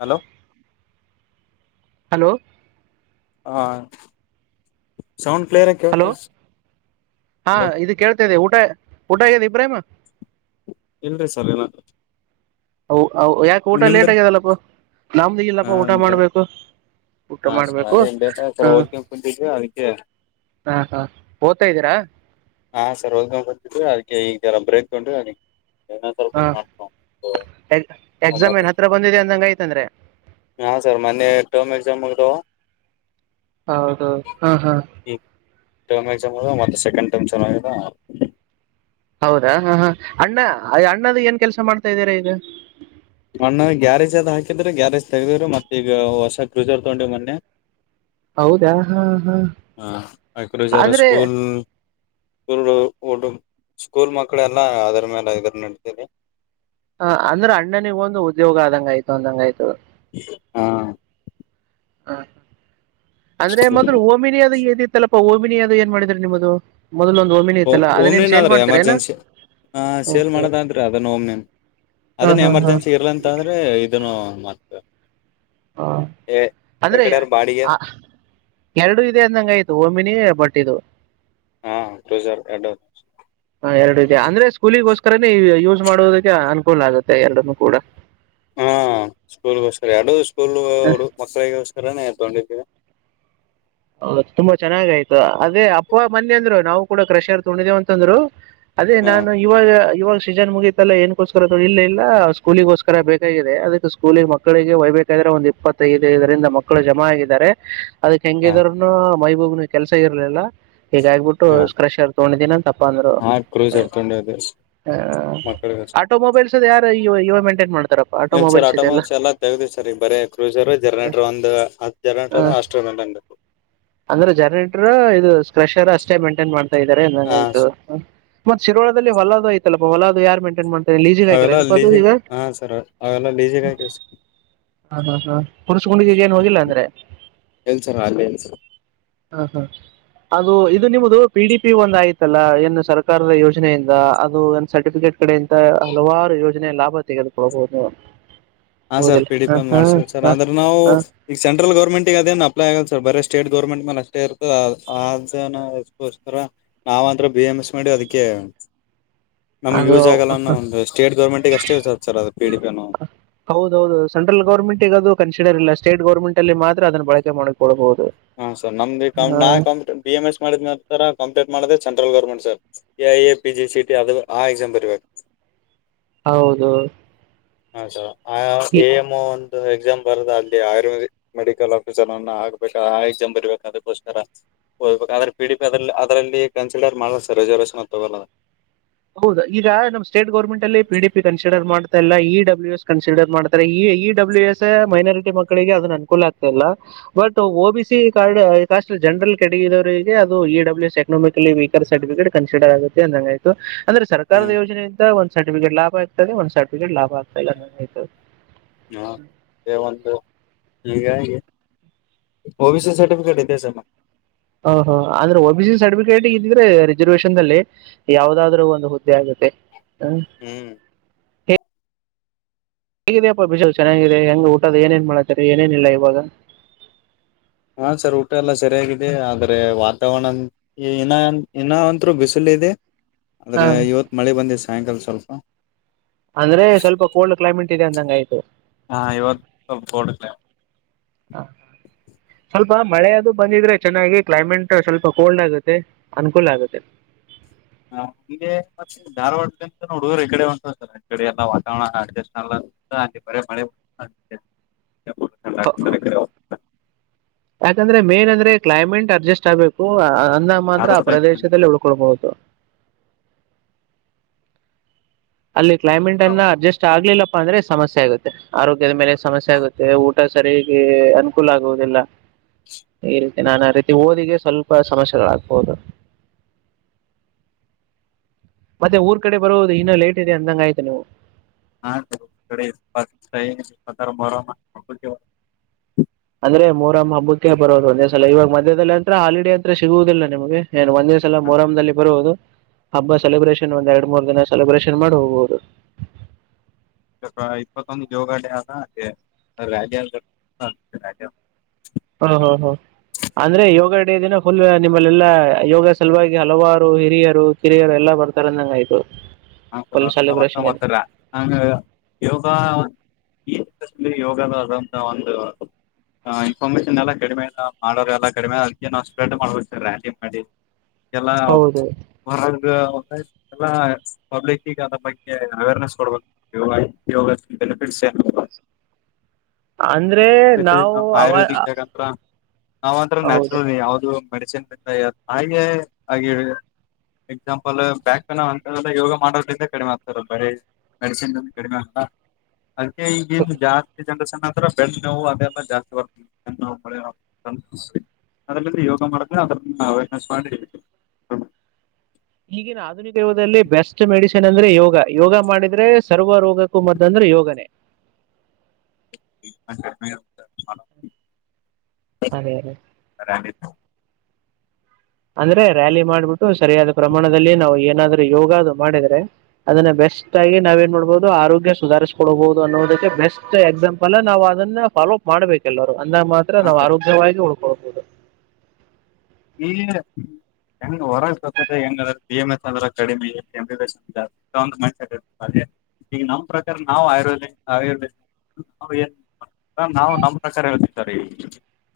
Hello hello ಹಾ sound hello ಹಾ hello ಇದು ಕೇಳ್ತದೆ ಊಟ ಊ ಊಟಾಗ ದ ಪ್ರ್ರೇಮ ಎಲ್ಲ್ರ ಸಲನಾ ಹ ಯಾಕ ಊಟ ಲೇಟ್ ಆಗ್ಯದಲ್ಲಪ್ಪ ನಮ್ದ ಇಲ್ಲಪ್ಪ ಹಾ ಊಟ ಮಾಡ್ಬೇಕು ಊಟ ಹಾ ಸರ್ ಮಾಡ್ಬೇಕು ಅದೇ ಬ ಸರ್ ಹ ಹದ್ಕ ಕುತಿದ್ವಿ ಅದಕ್ಕೆ ಹಾ ಹಾ ಓದ್ತಾ ಇದ್ದೀರಾ ಹ ಸರ್ ಹದ್ಕ ಕುತಿದ್ವಿ ಅದಕ್ಕೆ ಈ ತರ ಬ್ರೇಕ್ ತಗೊಂಡು ಹಾ ಎ ಎಕ್ಸಾಮ್ ಏನ್ ಒಂಬತ್ತು ಹತ್ರ ಬಂದಿದೆ ಅಂದಂಗ ಯ್ತಂದ್ರೆ ಮ ಹೌದು ಹಾ ಹಾ ಟರ್ಮ್ ಮತ್ತೆ ಸೆಕಂಡ್ ಟೈಮ ಚೆನ್ನಾಗ ಹೌದಾ ಹಾ ಹಾ ಅಣ್ಣ ಅಣ್ಣದ ಏನ್ ಕೆಲ್ಸ ಮಾಡ್ತಾ ಇದ್ದೀರಾ ಈಗ ಮಣ್ಣ ಗ್ಯಾರೇಜ್ ಅದ್ ಹಾಕಿದ್ರೆ ಗ್ಯಾರೇಜ್ ತೆಗ್ದವ್ರೀ ಮತ್ತ ಈಗ ಹೊಸ ಕ್ರೂಸರ್ ತಗೊಂಡಿವ ಮೊನ್ನೆ ಹೌದಾ ಹಾ ಹಾ ಹ ಆಕಜಾರ ಅಂದ್ರೆ ಸ್ಕೂಲ್ ಸ್ಕೂ ಒಡು ಸ್ಕೂಲ್ ಮಕ್ಳ ಎಲ್ಲಾ ಅದರ ಮೇಲೆ ಇದ್ರ ನಡತರಿ ಹ ಅಂದ್ರೆ ಅಣ್ಣನಿಗ ಒಂದು ಉದ್ಯೋಗ ಆದಂಗ ಆಯ್ತು ಅಂದಂಗ ಆಯ್ತು ಹಾ [inaudible] ಹಾ ಅಂದ್ರೆ ಮೊದ್ಲು ಓಮಿನಿ ಅದು ಏದ ಇತ್ತಲ್ಲಪ್ಪಾ ಓಬಿನಿ ಅದು ಏನ್ ಮಾಡಿದ್ರಾರೆ ನಿಮ್ಮ್ದದು ಓಮ್ನೇನ ಆದ್ರೆ ಎಮರ್ಜೆನ್ಸಿ ಹ ಸೇಲ್ ಓಕೆ ಮಾಡೋದಾದ್ರೆ ಅದನ್ನ ಓಮ್ನೇನ್ ಹಾ ಅದನ್ನ ಹಾ ಹಾ ಎಮರ್ಜೆನ್ಸಿ ಇರಲಂತಂದ್ರೆ ಇದನ್ನು ಮತ್ತ ಹ ಎ ಅಂದ್ರೆ ಎಕಡೆರ ಬಾಡಿಗೆ ಆ ಎರಡು ಇದೆ ಅಂದಂಗ ಆಯ್ತು ಓಮಿನಿ ಬಟ್ಟಿದದು ಹಾ ಕ್ರೂಸರ್ ಎರಡು ಹ ಎರಡು ಇದ ಅಂದ್ರೆ ಸ್ಕೂಲಿಗೋಸ್ಕರ ಅ ಯೂಸ್ ಮಾಡುವದಕ್ಕೆ ಅನುಕೂಲ ಆಗುತ್ತೆ ಎರಡನ್ನು ಕೂಡ ಹಾ ಸ್ಕೂಲ್ ಗೋಸ್ಕರ ಎರಡ ಸ್ಕೂ ಸ್ಕೂಲ್ ಹ, ಹುಡುಗರು ಮಕ್ಕಳಿಗೋಸ್ಕರನೇ ಇಕೊಂಡಿದ್ದೀವಿ ಹೌ ತುಂಬಾ ಚೆನ್ನಾಗಯ್ತು ಅದೇ ಅಪ್ಪ ಮನ್ನಿ ಅಂದ್ರು ನಾವು ಕೂಡ ಕ್ರಷರ್ ತೊಂಡಿದೇವ ಅಂತಂದ್ರು ಅದೇ ಹಾ ನಾನು ಇವಾಗ ಇವಾಗ ಸೀಜನ್ ಮುಗಿತಲ್ಲ ಏನ್ಕೋಸ್ಕರ ಇಲ್ಲ ಇಲ್ಲ ಸ್ಕೂಲಿಗೋಸ್ಕರ ಬೇಕಾಗಿದೆ ಅದಕ್ಕೆ ಸ್ಕೂಲಿ ಮಕ್ಕಳಿಗೆ ವಯ್ಬೇಕಾದ್ರೆ ಒಂದ್ ಇಪ್ಪತ್ತೈದ ಐದರಿಂದ ಮಕ್ಕಳು ಜಮ ಆಗಿದ್ದಾರೆ ಅದಕ್ ಹೆಂಗಿದ್ರರು ಹಾ ಮೈಬೂಬನ ಕೆಲಸ ಇರ್ಲಿಲ್ಲಾ ಹಗ ಆಗ್ಬಿಟ್ಟು ಹಾ ಸ್ಕ್ರಶ್ ಯಾರ ತಗೊಂಡಿದೀನ ಅಂತಪ್ಪ ಅಂದ್ರು ಹಾ ಹ ಕ್ರೂಸರ್ ತಗೊಂಡಿದ್ದೆ ಹ ಮಕ್ಕಳಿಗೋಸ್ಕರ ಆಟೋ ಮೊಬೈಲ್ಸ್ ಅದ ಯಾರು ಇವಾಗ ಮೇಂಟೈನ್ ಮಾಡ್ತಾರಪ್ಪ ಆಟೋ ಏನ್ ಸರ್ ಮೊಬೈಲ್ಸ್ ಇದೆಲ್ಲ ಆಟೋಮೊಬೈಲ್ಸ್ ಎಲ್ಲಾ ತೆಗ್ದಿವಿ ಸರ್ ಈಗ ಬರೇ ಕ್ರೂಸರ್ ಹ ಜನರೇಟರ್ ಒಂದ್ ಹತ್ ಜನರೇಟರ್ ಅದ ಹ ಅಷ್ಟು ಮೇಂಟೈನ್ ಅಂದ್ರೆ ಜರ್ಟರು ಇದು ಪ್ರೆಷರ್ ಅಷ್ಟೇ ಮೇಂಟೈನ್ ಮಾಡು. ಇದಾರೆ ನಂಗ ಹಾ ಆಯ್ತು ಹ. ಮತ್ ಶಿರಳದಲ್ಲಿ ಹೊಲದು ಆಯಿತಲ್ಲಪ್ಪ ಹೊಲದು ಯಾರ್ ಮೈಂಟೈನ್ ಮಾಡತಾರೆ. ಅವೇಲ್ಲ ಲೀಜೇ ಹಾ ಸರ್ ಆವೆಲ್ಲ ಲಿಸಿದ್ದೀವಿ ಸರ್ ಹುಣಸಗುಂಡಿಗೆ ಏನ್ ಹೋಗಿಲ್ಲ ಅಂದ್ರೆ ಎಲ್ಲಾ ಸರ್ ಅರ್. ಹಾ ಹಾ ಅದು ಇದು ನಿಮ್ಮದು ಪಿ ಡಿ ಪಿ ಒಂದು ಆಯ್ತಲ್ಲ ಏನ್ ಸರ್ಕಾರದ ಯೋಜನೆಯಿಂದ ಅದು ಏನ್ ಸರ್ಟಿಫಿಕೇಟ್ ಕಡೆಯಂತ ಹಲವಾರು ಯೋಜನೆಯ ಲಾಭ ತೆಗೆದುಕೊಳ್ಬಹುದು. ಹಾ ಸರ್ ಹೌದಿಲ್ಲ ಪಿ ಡಿ ಪಿ ಹ, ಒ್ ಹ, ಮಾಡ್ಸಬೇಕು ಸರ್ ಹ, ಅಂದ್ರ್ ನಾವು ಹ. ಈಗ ಸೆಂಟ್ರಲ್ ಗೌರ್ಮೆಂಟಿಗೆ ಅದೇನು ಅಪ್ಲೈ ಆಗಲ್ಲ ಸರ್ ಬರೇ. ಸ್ಟೇಟ್ ಗೌರ್ಮೆಂಟ್ ಮೇಲೇ ಅಷ್ಟೇ ಇರುತ್ತೆ ಅದೇನೋ ಅದುಕೋಸ್ಕರ ನಾವ್ಂದ್ರ ಬಿ ಎಮ್ ಎಸ್ ಮಾಡಿ ಅದಕ್ಕೆ. ನಮ್ಗೆ ಅದು ಯೂಸ್ ಆಗಲ್ಲಾನ ಒಂದು ಸ್ಟೇಟ್ ಗೌರ್ಮೆಂಟ್ಗೆ ಅಷ್ಟೇ ಯೂಸ್ ಆಗುತ್ತೇ ಸರ್ ಅದು ಪಿ ಡಿ ಪಿ ನೂ. ಹೌದೌದು ಸೆಂಟ್ರಲ್ ಗೌರ್ಮೆಂಟ್ ಗೆ ಅದು ಕನ್ಸಿಡರ್ ಇಲ್ಲ ಸ್ಟೇಟ್ ಗೌರ್ಮೆಂಟ್ ಅಲ್ಲಿ ಮಾತ್ರ ಅದನ್ನ ಬಳಕೆ ಮಾಡಿಕೊಡಬಹುದು. ಹಾ ಸರ್ ನಮ್ದಿಾ ನಾ ಬಿ ಎಂ ಎಸ್ ಮಾಡಿದ್ ನಂತರ ಕಂಪ್ಲೀಟ್ ಮಾಡ್ದ. Central government sir A I A P G C T ಅದು ಆ ಎಕ್ಸಾಮ ಬರೀಬೇಕು. ಹೌದು. ಹ ಸ. ಅ ಎಮನ್. ಅದು ಎಕ್ಸಾಮ್ ಬರ್ದ ಅಲ್ಲಿ ಆಯುರ್ವೇದಿಕ್ ಮೆಡಿಕಲ್ ಆಫೀಸರ್ ಅನ್ನ ಹಾಗ್ಬೇಕು ಆ ಎಕ್ಸಾಮ್ ಬರಿಬೇಕು ಅದಕ್ಕೋಸ್ಕರ ಹೋಗ್ಬೇಕು ಆದ್ರೇ ಪಿ ಡಿ ಪಿ ಅದ್ರಲ್ಲಿ ಅದ್ರಲ್ಲಿ ಕನ್ಸಿಡರ್ ಮಾಡಲ್ಲಾ ಸರ್ ರಿಸರ್ವೆಷನ್ ತಗೋಲ್ಲ. ಹೌದು ಈಗ ನಮ್ ಸ್ಟೇಟ್ ಗೌರ್ಮೆಂಟ್ ಅಲ್ಲಿ ಪಿ ಡಿ ಪಿ ಕನ್ಸಿಡರ್ ಮಾಡ್. ಮಾಡ್ತಿಲ್ಲ ಇ ಡಬ್ಲ್ಯೂ ಎಸ್ ಕನ್ಸಿಡರ್ ಮಾಡ್ತಾರೆ ಈ ಇ ಡಬ್ಲ್ಯೂ ಎಸ್ ಮೈನಾರಿಟಿ ಮಕ್ಕಳಿಗೆ ಅದೇನ್ ಅನುಕೂಲ ಆಗ್ತ ಇಲ್ಲ but O B C card general ಕ್ಯಾಟಗಿರಿದವರಿಗೆ ಅದು E W S economically weaker certificate consider ಆಗುತ್ತೆ ಅಂದಂಗಾಯ್ತ್. ಆಗುತ್ತೆ. ಅಂದ್ರೆ ಸರ್ಕಾರದ ಹ್ಮ್ ಯೋಜನೆಯಿಂದ ಒಂದು. ಒಂದು ಸರ್ಟಿಫಿಕೇಟ್ ಲಾಭ ಆತದೆ ಒಂದು ಸಿರ್ಟಿಫಿಕೇಟ್ ಲಾಭ ಆಗಲ್ಲ. ಹಾ ಸವಂತ ಹೀಗೆ ಒ ಬಿ ಸಿ ಸರ್ಟಿಫಿಕೇಟ್ ಇದೆ ನಮ್ಮ್ ಹತ್ರಾ. ಹ ಹಾ ಅಂದ್ರೆ ಒ ಬಿ ಸಿ ಸರ್ಟಿಫಿಕೇಟ್ ಇದ್ರೆ ರಿಸರ್ವೇಸೈನ್ ದಲ್ಲಿ ಯಾವದಾದ್ರು ಒಂದು ಹುದ್ದೆ ಆಗುತ್ತೆ. ಹ್ಮ್. ಹೇಗಿದಪ್ಪ ಬೀಜಲು ಚೆನ್ನಾಗಿದೆ ಹೆಂಗೂ ಊಟದ ಏನೇನ್ ಮಾಡ್ತಾರೆ ಏನೇನಿಲ್ಲ ಇವಾಗ. ಹ ಸರ್ ಊಟ ಎಲ್ಲ ಸರಿಯಾಗಿದೆ ಆದ್ರೆ ವಾತಾವರಣ ಇ ಇನ್ನ ಅಂತ್ರು ಬಿಸಿಲು ಇದೆ. ಹ ಆದ್ರೆ ಇವತ್ ಮಳೆ ಬಂದಿದೆ ಸಾಯಂಕಾಲ. ಸ್ವಲ್ಪ. ಅಂದ್ರೆ ಸ್ವಲ್ಪ ಕೋಲ್ಡ್ ಕ್ಲೈಮೇಟ್ ಇದೆ ಅಂದಂಗ ಆಯ್ತು. ಹಾ ಇವತ್ ಸ್ವಲ್ಪ ಹಾ ಹಾ ಸ್ವಲ್ಪ ಮಳೆ ಅದು ಬಂದಿದ್ರೆ ಚೆನ್ನಾಗಿ ಕ್ಲೈಮೇಟ್ ಸ್ವಲ್ಪ ಕೋಲ್ಡ್ ಆಗುತ್ತೆ ಅನುಕೂಲ ಆಗುತ್ತೆ. ಹಾ ಇದೆ ಮತ್ತೆ ಧಾರವಾಡಂತ ನೋಡ್ರೆ ಈ ಕಡೆ ಉಂಟು ಕಡೆ ಎಲ್ಲ ವಾತಾವರಣ ಅಸ್ಟ್ ಅಲ್ಲಿ ಬರೀ ಮಳೆ ಮಳೆ. [inaudible] ಯಾಕಂದ್ರೆ ಮೇನ್ ಅಂದ್ರೆ ಕ್ಲೈಮೇಟ್ ಅಡ್ಜಸ್ಟ್ ಆಗ್ಬೇಕು. ಇದ್ದಾಗ ಮಾತ್ರ ಆ ಪ್ರದೇಶದಲ್ಲಿ ಉಳ್ಕೊಳ್ಬಹುದು. ಅಲ್ಲಿ ಕ್ಲೈಮೇಟ್ ಅನ್ನ ಅಡ್ಜಸ್ಟ್ ಆಗ್ಲಿಲ್ಲ. ಅಂದ್ರೆ ಸಮಸ್ಯೆ ಆಗುತ್ತೆ ಆರೋಗ್ಯದ ಮೇಲೆ ಸಮಸ್ಯೆ ಆಗುತ್ತೆ, ಊಟ ಸರಿಯಾಗಿ ಅನುಕೂಲ ಆಗುವುದಿಲ್ಲ ಈ ರೀತಿ ನಾನು ಆ ರೀತಿ ಓದಿಗೆ ಸ್ವಲ್ಪ ಸಮಸ್ಯೆಗಳಾಗಬಹುದು ಮತ್ತೆ ಊರ್ ಕಡೆ ಬರುವುದು ಇನ್ನ ಲೇಟ್ ಇದೆ ಅಂದಂಗ ಆಯ್ತು ನೀವು ಆತ್ ಕಡೆ ಇರಬಾರದು ಮ ಅಂದ್ರೆ ಮೂರಮ್ಮ ಹಬ್ಬಕ್ಕೆ ಬರೋದು ಒಂದೇ ಸಲ ಇವಾಗ ಮತ್ತೆ ಇದರಲ್ಲಿ ಅಂದ್ರೆ ಹಾಲಿಡೇ ಅಂದ್ರೆ ಸಿಗುವುದಿಲ್ಲ ನಿಮಗೆ ಏನ್ ಒಂದೇ ಸಲ ಮೊಹರಂಗೆ ಬರುವುದ ನೀವು ಹಬ್ಬ ಸೆಲೆಬ್ರೇಷನ್ ಒಂದ್ ಎರಡ್ ಮೂರ್ ದಿನ ಸೆಲೆಬ್ರೇಷನ್ ಮಾಡಿಹೋಗೋದು ಇವಾಗ ಇಪ್ಪತ್ತೊಂದು ಯೋಗ ಡೇ ಆತ ಅ ಹ ಹ ಹ ಅಂದ್ರೆ ಯೋಗ ಡೇ ದಿನ ಫುಲ್ ನಿಮ್ಮಲೆೆಲ್ಲಾ ಯೋಗ ಸಲುವಾಗಿ ಹಲವಾರು ಹಿರಿಯರು ಕಿರಿಯರು ಎಲ್ಲಾ ಬರ್ತಾರಂದಂಗ ಆಯ್ತು ಒಂಥರಾ ಒಂಥರಾ ಹ... ತರ ಯೋಗ ಈದಲ್ಲಿ ಯೋಗದ ಆದಂತ ಒಂದು ಇನ್ಫಾರ್ಮೇಶನ್ ಎಲ್ಲ ಕಡಿಮೆ ಮಾಡೋರು ಕಡಿಮೆ ಅದಕ್ಕೆ ನಾವು ಸ್ಪ್ರೆಡ್ ಮಾಡಬೇಕು ಸರ್ ಎಂಡಿ ಮಾಡಿ ಎಲ್ಲ ಹೌದು ಒಂದು ಹೊರ ಎಲ್ಲಾ.... ಪಬ್ಲಿಕ್ ಗೆ ಆದ್ರ ಬಗ್ಗೆ ಅವೇರ್ನೆಸ್ ಕೊಡ್ಬೇಕ ಯೋಗ ಯೋಗದ ಬೆನಿಫಿಟ್ಸ್ ಏನು ಹ... ನ್ ಆಯುರ್ವೇದಿಕ್ ಅಂದ್ರೆ ನಾವಂತ್ರು ಹೌದು ನ್ಯಾಚುರಲ್ ರಿ ಯಾವುದು ಮೆಡಿಸಿನ್ ಹಾಗೆ ಹಾಗ ಎಕ್ಸಾಂಪಲ್ ಬ್ಯಾಕ್ ಪೈನ್ ನಾವ್ ಅಂದುಕೋ ಯೋಗ ಮಾಡೋದ್ರಿಂದ ಕಡಿಮೆ ಆಗ್ತಾರೆ ಬರೇ ಮೆಡಿಸಿನ್ ಕಡಿಮೇ ಆಗ್ತ ಅದಕ್ಕೆ ಈಗಿ ಜಾಸ್ತಿ ಜನರೇಶನ್ ಅಂತ್ರು ಬೆ ನೋವು ಅದೆಲ್ಲ ಜಾಸ್ತಿ ಬರುತ್ತೆ ಹಂಗೆ ನೋಡ್ಕೊಳಿ ಆದ್ರ ಇಂದ ಯೋಗ ಮಾಡದ್ರಿಂದ ಅದ್ರ ಅವರ್ನೆಸ್ ಮಾಡಿ ಈಗಿನ ಆಧುನಿಕ ಯಗದಲ್ಲಿ ಬೆಸ್ಟ್ ಮೆಡಿಸಿನ್ ಅಂದ್ರೆ ಯೋಗ. ಯೋಗ ಮಾಡಿದ್ರೆ ಸರ್ವ ರೋಗಕ್ಕೂ ಮದ್ದು ಅಂದ್ರೆ ಯೋಗನೇ ಅಂದ್ರೆ... ಹ ಅದೇ ಅದೇ ಅಂದ್ರೆ ರ‍್ಯಾಲಿ ಮಾಡ್ಬಿಟ್ಟು ಸರಿಯಾದ ಪ್ರಮಾಣದಲ್ಲಿ ನಾವು ಏನಾದ್ರೂ ಯೋಗದು ಮಾಡಿದ್ರೆ ಅದನ್ನ ಬೆಸ್ಟ್ ಆಗಿ ನಾವ ಏನ್ ಮಾಡ್ಬಹುದು ಆರೋಗ್ಯ ಸುಧಾರಿಸಕೊಡಬಹುದು. ಅನ್ನೋದಕ್ಕೆ ಬೆಸ್ಟ್ ಎಕ್ಸಾಂಪಲ್ ನಾವ್ ಅದನ್ನ ಫಾಲೋ ಅಪ್ ಮಾಡ್ಬೇಕು ಎಲ್ಲರು ಅಂದಾಗ ಮಾತ್ರ ನಾವ್ ಆರೋಗ್ಯವಾಗಿ ಉಳಕೋ ಆ ಕೂ [unintelligible] ಈಗಿನ್ ಹೆಂಗ ಹೊರ ಸಾ ಹೆಂಗ ಆದರೆ ಬಿ ಎಂ ಎಸ್ ಅಂದ್ರೆ ಕಡಿಮೆ ಆಗಿತ್ತೇ ಎಂ ಬಿ ಬಿ ಎಸ್ ಜಾಸ್ತಿ ಅಂತ ಅಂದ್ರೆ ಈಗ ನಮ್ ಪ್ರಕಾರ ನಾವು ಆಯರ್ವದಿಕ್ ಆಯವೇದ ನಾವು ನಮ್ ಪ್ರಕಾರ ಹೇಳ್ತಿವಿ ಸರ್ ಈ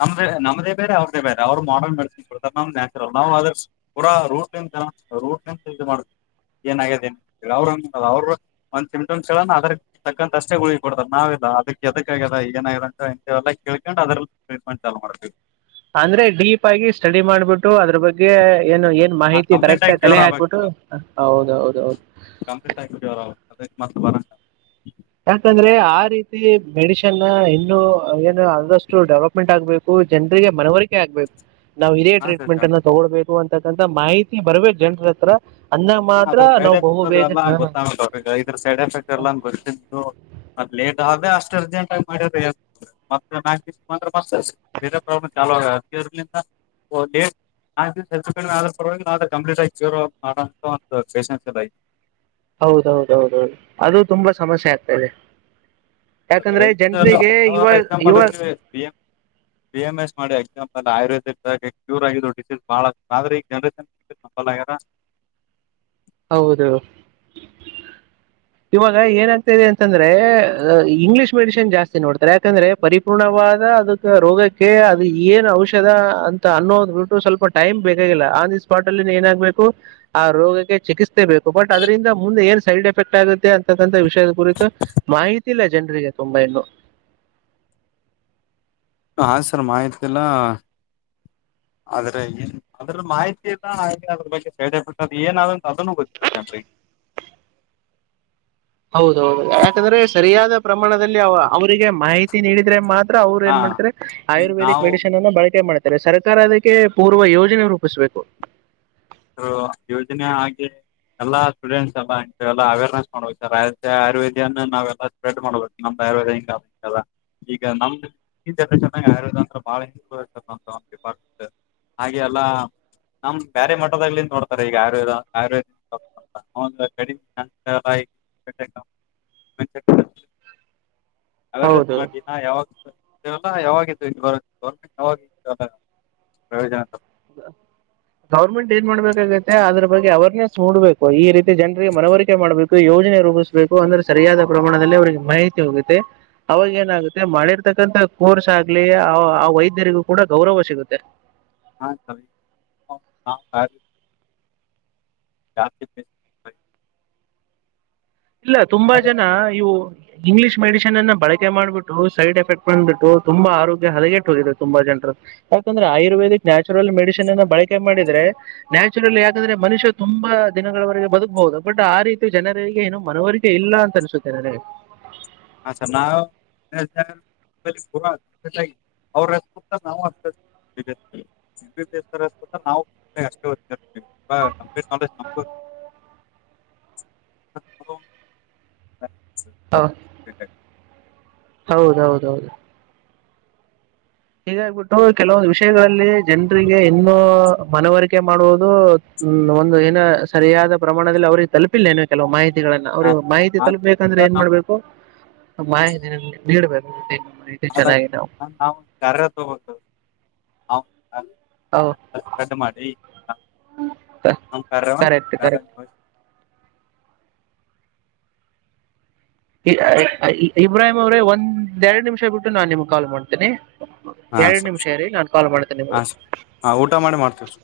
ನಮ ನಮ್ದೇ ಬೇರೆ ಅವ್ರದೇ ಬೇರೆ ಅವ್ರರು ಮಾಡನ್ ನತ ಕೊಡ್ತಾರೆ ನ್ಯಾಚುರಲ್ ನಾವು ಅದ್ರ ಪೂರ ರೂಟ್ ರೂಟ್ಂತ ಇ ಮಾಡ್ ಏನ್ ಆಗಿದೆ ಅವ್ರ ಒಂದ್ ಸಿಂಪ್ಟಮ್ಸ್ ಹೇಳಿದ್ರೆ ಅದ್ರ ತಕ್ಕಂತ ಅಷ್ಟೇ ಗುಳಿಗೆ ಕೊಡ್ತಾರೆ ನಾವ ಇಲ್ಲ ಅದಕ್ಕೆ ಎದಕ್ಕ ಆ್ಯದ ಏನ ಅಂತಲ್ಲ ಕೇಳ್ಕೊಂಡು ಅದ್ರಲ್ಲಿ ಟ್ರೀಟ್ಮೆಂಟ್ ಚಲೋ ಮಾಡ್ತೀವಿ ಅಂದ್ರೆ ಡೀಪ್ ಆಗಿ ಸ್ಟಡಿ ಮಾಡ್ಬಿಟ್ಟು ಅದ್ರ ಅದ್ರ ಬಗ್ಗೆ ಏನು ಏನ್ ಮಾಹಿತಿ ಕಂಪ್ಲೀಟ್ ಕರೆಕ್ಟ್ ಆಗ ಆಗಿ ಕಲೆ ಕ್ಯೂರ್ ಹಾಕ್ಬಿಟ್ಟು ಆಗ್ಬೇಕು ಹೌದೌದ ಹೌದು ಅದಕ್ಕೆ ಮತ್ತೆ ಬರಲ್ಲ ಯಾಕಂದ್ರೆ ಆ ರೀತಿ ಮೆಡಿಸಿನ್ ಇನ್ನು ಏನು ಆದಷ್ಟು ಡೆವಲಪ್ಮೆಂಟ್ ಆಗ್ಬೇಕು ಜನರಿಗೆ ಮನವರಿಕೆ ಆಗ್ಬೇಕು ನಾವು ಇದೇ ಹಾ ಸರ್ ಜನ್ರು ಟ್ರೀಟ್ಮೆಂಟ್ಅನ್ನು ತಗೊಬೇಕು ಅನ್ನೋ ತಕ್ಕಂಥ ಮಾಹಿತಿ ಬರ್ಬೇಕು ಜನರ ಹತ್ರ ಅಂದಾಗ ಹಾ ಮಾತ್ರ ಅದ್ರ ಸೈಡ್ ನಾವು ಬಹು ಎಫೆಕ್ಟ್ ಬೇಗ ಎಲ್ಲಾ ಹಾ ಗೊತ್ತಾಗಬೇಕು ಇದ್ರ ಸೈಡ್ ಎಫೆಕ್ಟ್ ಎಲ್ಲಾನು ಗೊತ್ತಿದ್ದು ಮ ಲೇಟ್ ಆದೆ ಅಷ್ಟ್ ಅರ್ಜೆಂಟ್ ಆಗಿ ಮಾಡರೆ ಮತ್ತೆ ನಾಲ್ಕು ದಿನಾ ಬಂದ್ರೆ ಮತ್ತತ್ ಬೇರೆ ಪ್ರಾಬ್ಲಮ್ ಚಲೋ ಆಗ್ತದ ಅದಕ್ಕೆ ಅದ್ರಲ್ಲಿ ಓ ಡೇಟ್ ನಾಲ್ಕು ದಿನ ಹೆಚ್ಚು ಕಡಿಮೆ ಆದ್ರೂ ಪರ್ವಾಗಿಲ್ಲ ಆದ್ರ ಕಂಪ್ಲೀಟ್ ಆಗಿ ಕ್ಯೂರ್ ಮಾಡಿನ ಷನ್ ಚೆಲ ಹೌದೌದೌದೌದು ಅದು ತುಂಬಾ ಸಮಸ್ಯೆ ಆಗ್ತದೆ ಎಕ್ಸಾಂಪಲ್ ಇವಾಗ ಬಿ ಎಂ ಎಸ್ ಮಾಡಿ ಎಕ್ಸಾಂಪಲ್ ಆಯುರ್ವೇದಿಕ್ಗ ಕ್ಯೂರ್ ಆಗಿದ್ದ ಡಿಸೀಸ್ ಬಾಳ ಆದ್ರೆ ಈಗ ಜನ್ರೇಷನ್ ನಲ್ ಆಗ್ಯಾರ ಹೌದು ಇವಾಗ ಏನಾಗ್ತಾದೆ ಅಂತಂದ್ರೆ ಇಂಗ್ಲಿಷ್ ಮೆಡಿಸಿನ್ ಜಾಸ್ತಿ ನೋಡ್ತಾರೆ ಯಾಕಂದ್ರೆ ಪರಿಪೂರ್ಣವಾದ ಅದಕ್ಕೆ ರೋಗಕ್ಕೆ ಅದು ಏನ್ ಔಷಧ ಅಂತ ಅನ್ನೋದು್ ಬಿಟ್ಟು ಸ್ವಲ್ಪ ಟೈಮ್ ಬೇಕಾಗಿಲ್ಲ ಆನ್ ದಿ ಸ್ಪಾಟ್ ಅಲ್ಲಿ ಏನಾಗ್ಬೇಕು ಆ ರೋಗಕ್ಕೆ ಚಿಕಿತ್ಸೆ ಬೇಕು ಬಟ್ ಅದರಿಂದ ಮುಂದೆ ಏನ್ ಸೈಡ್ ಎಫೆಕ್ಟ್ ಆಗುತ್ತೆ ಅಂತಕ್ಕಂತಥ ವಿಷಯದ ಕುರಿತು ಮಾಹಿತಿ ಇಲ್ಲ ಜನರಿಗೆ ತುಂಬಾ ಇನ್ನು ಹ ಸರ್ ಮಾಹಿತಿ ಇಲ್ಲ ಆದ್ರೆ ಏನ್ ಅದ್ರ ಮಾಹಿತಿ ಇಲ್ಲ ಹಾಗ ಅದ್ರ ಬಗ್ಗೆ ಸೈಡ್ ಎಫೆಕ್ಟ್ ಅ ಏನಾದಂತ ಅದನ್ನು ಗೊತ್ತಿಲ್ಲ ಜನರಿಗೆ ಹೌದೌದು ಯಾಕಂದ್ರೆ ಸರಿಯಾದ ಪ್ರಮಾಣದಲ್ಲಿ ಅವ ಅವರಿಗೆ ಮಾಹಿತಿ ನೀಡಿದ್ರೆ ಮಾತ್ರ ಅವ್ರು ಹಾ ಏನ್ ಮಾಡ್ತಾರೆ ಈಗ ಆಯುರ್ವೇದಿಕ್ ನಾವು ಮೆಡಿಸನ್ ಅನ್ನು ಬಳಕೆ ಮಾಡ್ತಾರೆ ಆದ ಸರ್ಕಾರ ಅದಕ್ಕೆ ಪೂರ್ವ ಯೋಜನೆ ರೂಪಿಸ್ಬೇಕು ಯೋಜನೆ ಆಗಿ ಎಲ್ಲಾ ಸ್ಟೂಡೆಂಟ್ಸ್ ಎಲ್ಲ ಎಲ್ಲ ಅವೇರ್ನೆಸ್ ಮಾಡ್ಬೇಕ ಸರ್ ಆಯುರ್ವೇದಿಯಾನ ನಾವ್ಲ್ಲ ಸ್ಪ್ರೆಡ್ ಮಾಡ್ಬೇಕ ನಮ್ದ ಆಯುರ್ಂಗ ಈಗ ನಮರನ್ ಆಯುರ್ವೇದ ಅಂದ್ರ ಬಳ ಡಿಪಾರ್ಟ್ಮೆಂಟ್ ಹಾಗೆಲ್ಲಾ ನಮ್ ಬೇರೆ ಮ ನೋಡ್ತಾರೆ ಈಗ ಆಯ ಆಯರ್ೇದ ಕಮೆ ಅವೇರ್ನೆಸ್ ಹೌದು ಮಾಡ್ತಿನ ಯಾವಾಗ ಲ್ಲ ಯಾವಾಗತ್ತು ಗರ್ಮೆಂಟ್ ಯಾವಾಗ ಪ್ರಯೋಜನ ಗೌರ್ಮೆಂಟ್ ಏನ್ ಮಾಡ್ಬೇಕಾಗತ್ತೆ ಅದ್ರ ಬಗ್ಗೆ ಅವೇರ್ನೆಸ್ ಮೂಡ್ಬೇಕು ಈ ರೀತಿ ಜನರಿಗೆ ಮನವರಿಕೆ ಮಾಡ್ಬೇಕು ಯೋಜನೆ ರೂಪಿಸ್ಬೇಕು ಅಂದ್ರೆ ಸರಿಯಾದ ಪ್ರಮಾಣದಲ್ಲಿ ಅವ್ರಿಗೆ ಮಾಹಿತಿ ಹೋಗುತ್ತೆ ಅವಾಗ ಏನಾಗುತ್ತೆ ಮಾಡಿರ್ತಕ್ಕಂತಥ ಕೋರ್ಸ್ ಆಗ್ಲಿ ಆ ಆ ವೈದ್ಯರಿಗೂ ಕೂಡ ಗೌರವ ಸಿಗುತ್ತೆ ಹಾ ಯ ಕ ಇಲ್ಲ ತುಂಬಾ ಜನ ಇವು ಇಂಗ್ಲಿೀಷ್ ಮೆಡಿಸನ್ ಅನ್ನ ಬಳಕೆ ಮಾಡ್ಬಿಟ್ಟು ಸೈಡ್ ಎಫೆಕ್ಟ್ ಬಂದ್ಬಿಟ್ಟು ತುಂಬಾ ಆರೋಗ್ಯ ಹದಗೆಟ್ಟು ಹೋಗಿದೆ ತುಂಬಾ ಜನರು ಯಾಕಂದ್ರೆ ಆಯುರ್ವೇದಿಕ್ ನ್ಯಾಚುರಲ್ ಮೆಡಿಸಿನ್ ಅನ್ನ ಬಳಕೆ ಮಾಡಿದ್ರೆ ನ್ಯಾಚುರಲ್ ಯಾಕಂದ್ರೆ ಮನುಷ್ಯ ತುಂಬಾ ದಿನಗಳವರೆಗೆ ಬದುಕ್ಬಹುದು ಬಟ್ ಆ ರೀತಿ ಜನರಿಗೆ ಏನು ಮನವರಿಕೆ ಇಲ್ಲ ಅಂತ ಅನ್ಸುತ್ತೆ ನನಗೆ ಹ ಸರ್ ನಾ ನಜ್ ಆ, ಹ ಹೌದೌದೌದು ಹೀಗಾಗಿಬಿಟ್ಟು ಕೆಲವೊಂದು ವಿಷಯಗಳಲ್ಲಿ ಜನರಿಗೆ ಇನ್ನೂ ಮನವರಿಕೆ ಮಾಡುವುದು ಹ ಒಂದು ಏನ ಸರಿಯಾದ ಪ್ರಮಾಣದಲ್ಲಿ ಅವಿಗೆ ತಲುಪಿಲ್ಲೇನು ಕೆಲವು ಮಾಹಿತಿ ಅವ್ರ ಹಾಂ ಮಾಹಿತಿ ಹಾಂ ತಲುಪಬೇಕಂದ್ರೆ ಏನ್ ನಮ್ಮ ಮಾಡ್ಬೇಕು ಮಾಯ ಬಿಡ್ಬೇಕೇು ಹೌದ ನಾ ಹ ಸ ಹಾ ಹೌ ಕಡ್ ಮಾಡಿ ಕರೆಕ್ಟ್ ಕರೆಕ್ಟ್ ಇಬ್ರಾಹಿಮ ಅವ್ರೇ ಒಂದ್ ಎರಡ್ ನಿಮಿಷ ಬಿಟ್ಟು ನಾನ್ ನಿಮಗೆ ಕಾಲ್ ಮಾಡ್ತೇನೆಿ ಹಾ ಎರಡ್ ಸರ್ ನಿಮಿಷ ರೀ ನಾು ಕಾಲ್ ಮಾಡ್ತೇನೆ ಹಾ ನಿಮಗೆ ಸರ್ ಹಾ ಊಟ ಮಾಡಿ ಮಾಡ್ತೀವಿ ಸರ್